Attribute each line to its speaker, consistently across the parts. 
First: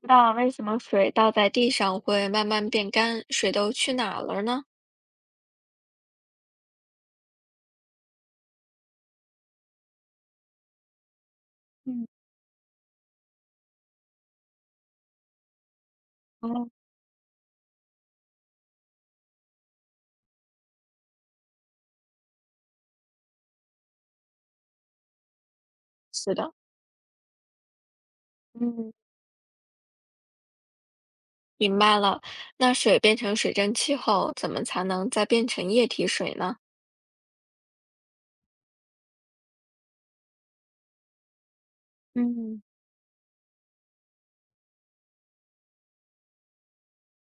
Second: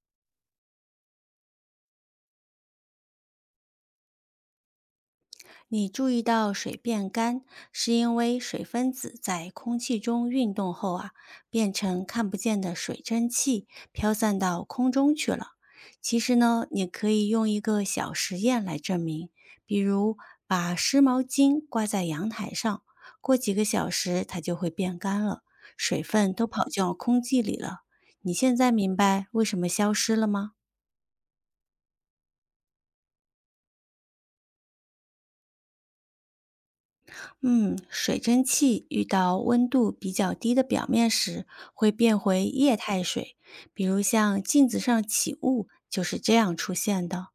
Speaker 1: 那为什么水倒在地上会慢慢变干？水都去哪儿了呢？
Speaker 2: 你注意到水变干，是因为水分子在空气中运动后啊，变成
Speaker 1: 嗯，
Speaker 2: 看不见的水蒸气，飘散到空中去了。其实呢，
Speaker 1: 哦，
Speaker 2: 你可以用一个小实验来证明，比如把湿毛巾挂在阳台上，过几个小时它就会变干了，水分
Speaker 1: 是
Speaker 2: 都
Speaker 1: 的，
Speaker 2: 跑进空气里了。你现在
Speaker 1: 嗯，
Speaker 2: 明白为什么消失了吗？
Speaker 1: 明白了。那水变成水蒸气后，怎么才能再变成液体水呢？
Speaker 2: 嗯，水蒸气遇到温度比较低的表面时，会变回
Speaker 1: 嗯，
Speaker 2: 液态水，比如像镜子上起雾就是这样出现的。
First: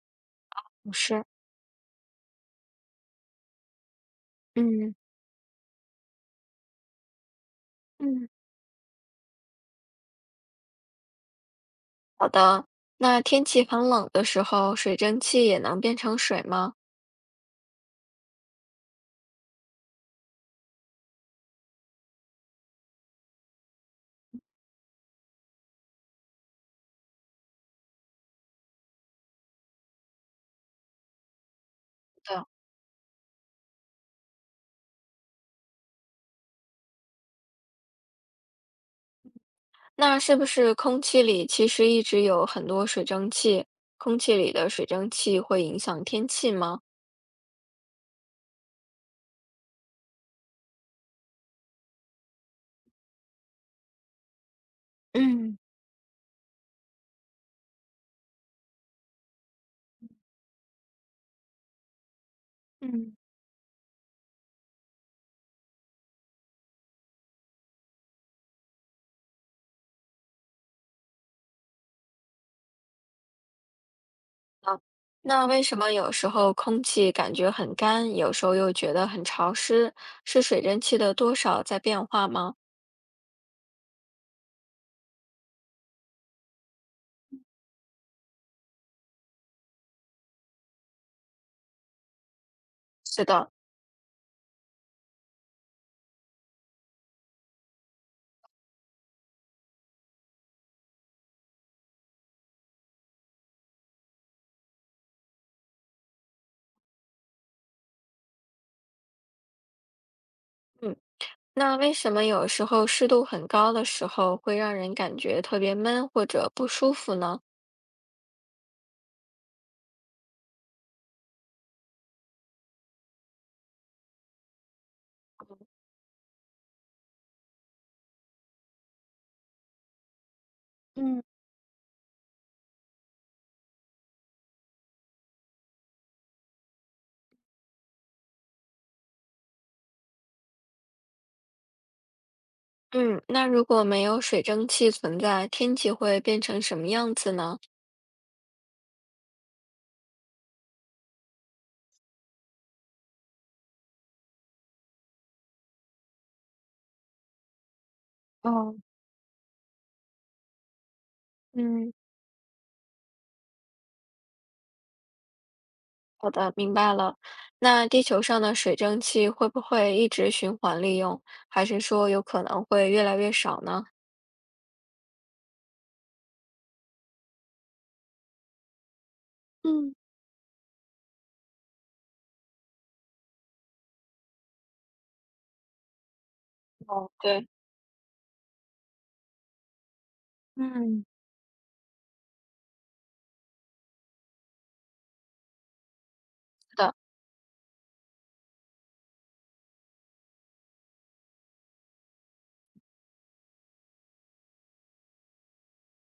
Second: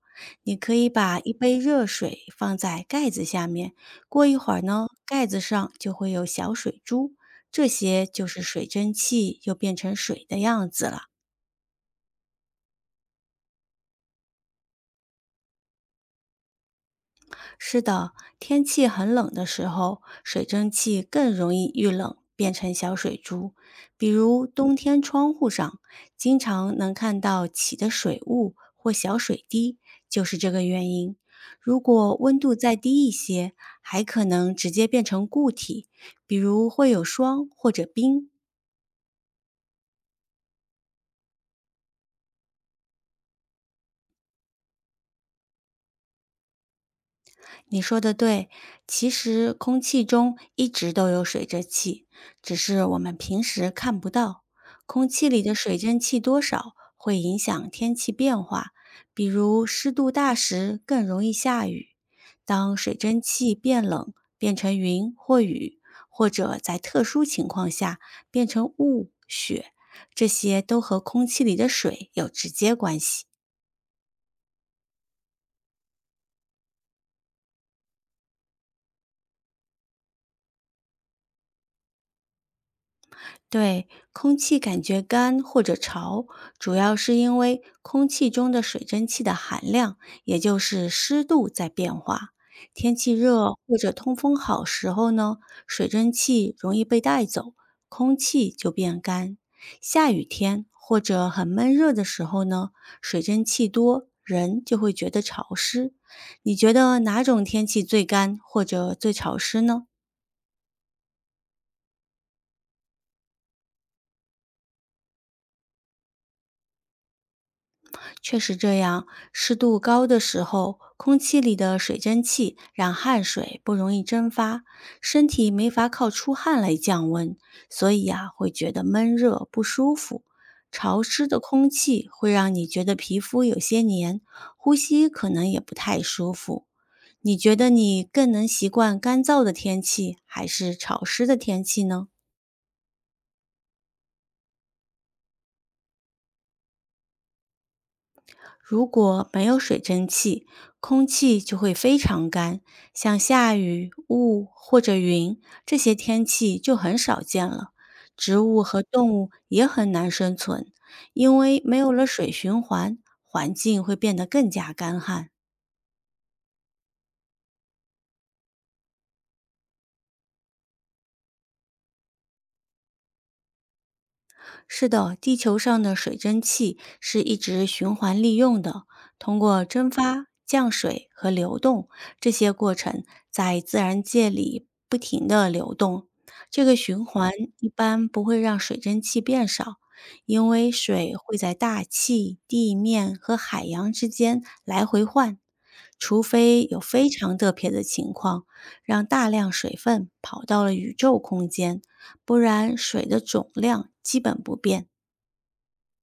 Speaker 2: 你可以
Speaker 1: 不
Speaker 2: 把
Speaker 1: 是，
Speaker 2: 一杯热水放在盖子下面，过一会儿呢，
Speaker 1: 嗯
Speaker 2: 盖子上就会有小水珠，这些就
Speaker 1: 嗯，
Speaker 2: 是水蒸气又变成水的样子了。
Speaker 1: 好的。那天气很冷的时候，水蒸气也能变成水吗？
Speaker 2: 是的，天气很冷的时候，水蒸气更容易遇冷变成小水珠。比如冬天窗户上经常能看到起的水雾或小水滴，就是这个原因。如果温
Speaker 1: 对。
Speaker 2: 度再低一些，还可能直接变成固体，比如会有霜或者冰。
Speaker 1: 那是不是空气里其实一直有很多水蒸气？空气里的水蒸气会影响天气吗？
Speaker 2: 你说的对，其实空气中一直都有水蒸气，只是我们平时看不到。空气里的
Speaker 1: 嗯。
Speaker 2: 水蒸气多少会影响天气变化，比如湿度大时更容易下雨。当水
Speaker 1: 嗯。
Speaker 2: 蒸气变冷，变成云或雨，或者在特殊情况下变成雾、雪，这些都和空气里的水有直接关系。
Speaker 1: 啊，那为什么有时候空气感觉很干，有时候又觉得很潮湿？是水蒸气的多少在变化吗？
Speaker 2: 对，空气感觉干或者潮，主要是因为空气中的水蒸气的含量，也就是湿度在变化。天气
Speaker 1: 是
Speaker 2: 热
Speaker 1: 的，
Speaker 2: 或者通风好时候呢，水蒸气容易被带走，空气就变干。下雨天或者很闷热的时候呢，水蒸气多，人就会觉得潮湿。你觉得哪种天气最干或者最潮湿呢？
Speaker 1: 嗯，那为什么有时候湿度很高的时候会让人感觉特别闷或者不舒服呢？
Speaker 2: 确实这样，湿度高的时候，空气里的水蒸气让汗水不容易蒸发，身体没法靠出汗来降温，所以呀、会觉得闷热不舒服。潮
Speaker 1: 嗯，
Speaker 2: 湿的空气会让你觉得皮肤有些黏，呼吸可能也不太舒服。你觉得你更能习惯干燥的天气，还是潮湿的天气呢？
Speaker 1: 嗯，那如果没有水蒸气存在，天气会变成什么样子呢？
Speaker 2: 如果没有水蒸气，空气就会非常干，像下雨、雾或者云这些天气就很少见了。植物
Speaker 1: 哦，
Speaker 2: 和动物也很难生存，因为没有
Speaker 1: 嗯，
Speaker 2: 了水循环，环境会变得更加干旱。
Speaker 1: 好的，明白了。那地球上的水蒸气会不会一直循环利用，还是说有可能会越来越少呢？
Speaker 2: 是的，地球上的水蒸气是一直循环利用的，通过蒸
Speaker 1: 嗯，
Speaker 2: 发、降水和流动这些过程，在自然界里不停地流动。这个循
Speaker 1: 哦，
Speaker 2: 环
Speaker 1: 对，
Speaker 2: 一般不会让水蒸气变少，因为
Speaker 1: 嗯，
Speaker 2: 水会在大气、地面和海洋之间来回换，除非
Speaker 1: 是
Speaker 2: 有
Speaker 1: 的，
Speaker 2: 非常特别的情况，让大量水分跑到了宇宙空间。不然水的总量基本不变。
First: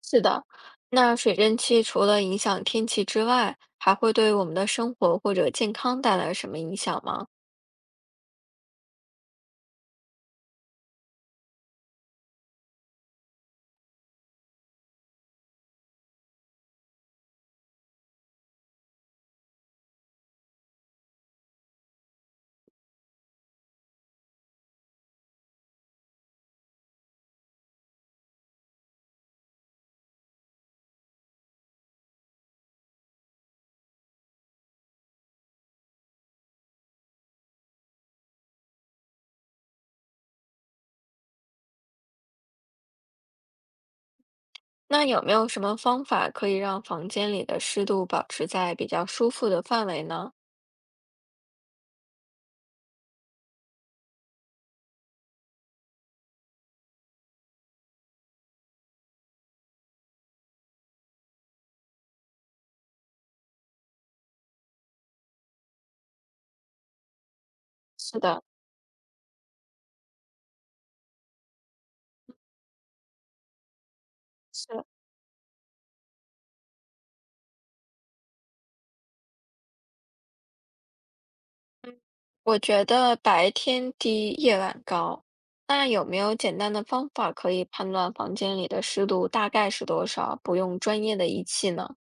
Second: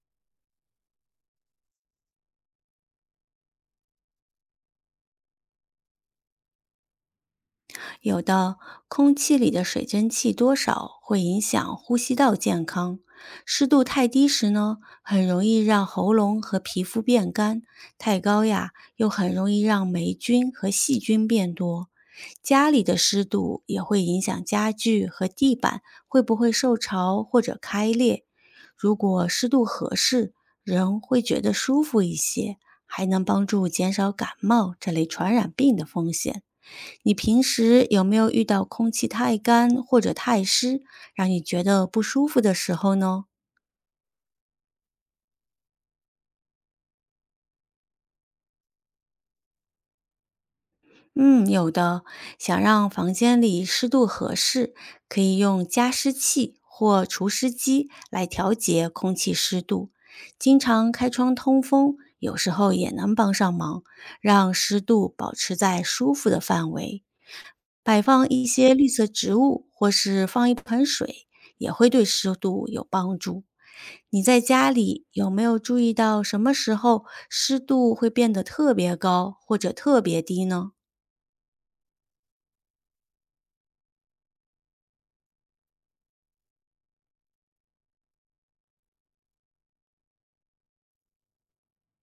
Speaker 1: 是的。那水蒸气除了影响天气之外，还会对我们的生活或者健康带来什么影响吗？
Speaker 2: 有的空气里的水蒸气多少会影响呼吸道健康，湿度太低时呢，很容易让喉咙和皮肤变干；太高呀，又很容易让霉菌和细菌变多。家里的湿度也会影响家具和地板会不会受潮或者开裂。如果湿度合适，人会觉得舒服一些，还能帮助减少感冒这类传染病的风险。你平时有没有遇到空气太干或者太湿，让你觉得不舒服的时候呢？
Speaker 1: 那有没有什么方法可以让房间里的湿度保持在比较舒服的范围呢？
Speaker 2: 嗯，有的。想让房间里湿度合适，可以用加湿器或除湿机来调节空气湿度。经常开窗通风，有时候也能帮上忙，让湿度保持在舒服的范围。摆
Speaker 1: 是
Speaker 2: 放
Speaker 1: 的，
Speaker 2: 一些绿色植物，或是放一盆水，也会对湿度有帮助。你在
Speaker 1: 是，
Speaker 2: 家里有没有注意到什么时候湿度会变得特别高或者特别低呢？
Speaker 1: 嗯，我觉得白天低，夜晚高。那有没有简单的方法可以判断房间里的湿度大概是多少，不用专业的仪器呢？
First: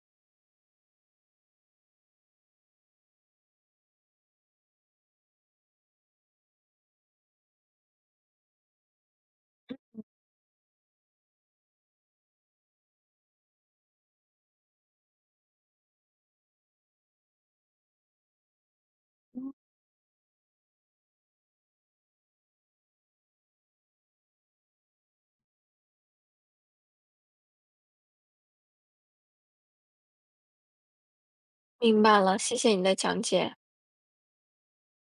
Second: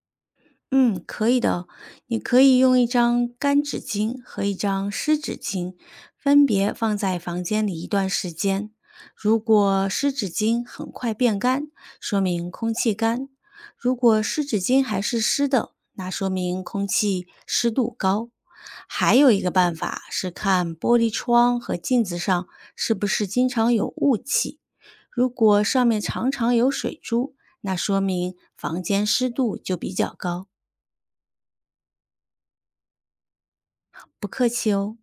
Speaker 2: 嗯，可以的哦。你可以用一张干纸巾和一张湿纸巾，分别放在房间里一段时间。如果湿纸巾很快变干，说明空气干；如果湿纸巾还是湿的，那说明空气湿度高。还有一个办法是看玻璃窗和镜子上是不是经常有雾气，如果上面常常有水珠，那说明房间湿度就比较高。
Speaker 1: 明白了，谢谢你的讲解。
Speaker 2: 不客气哦。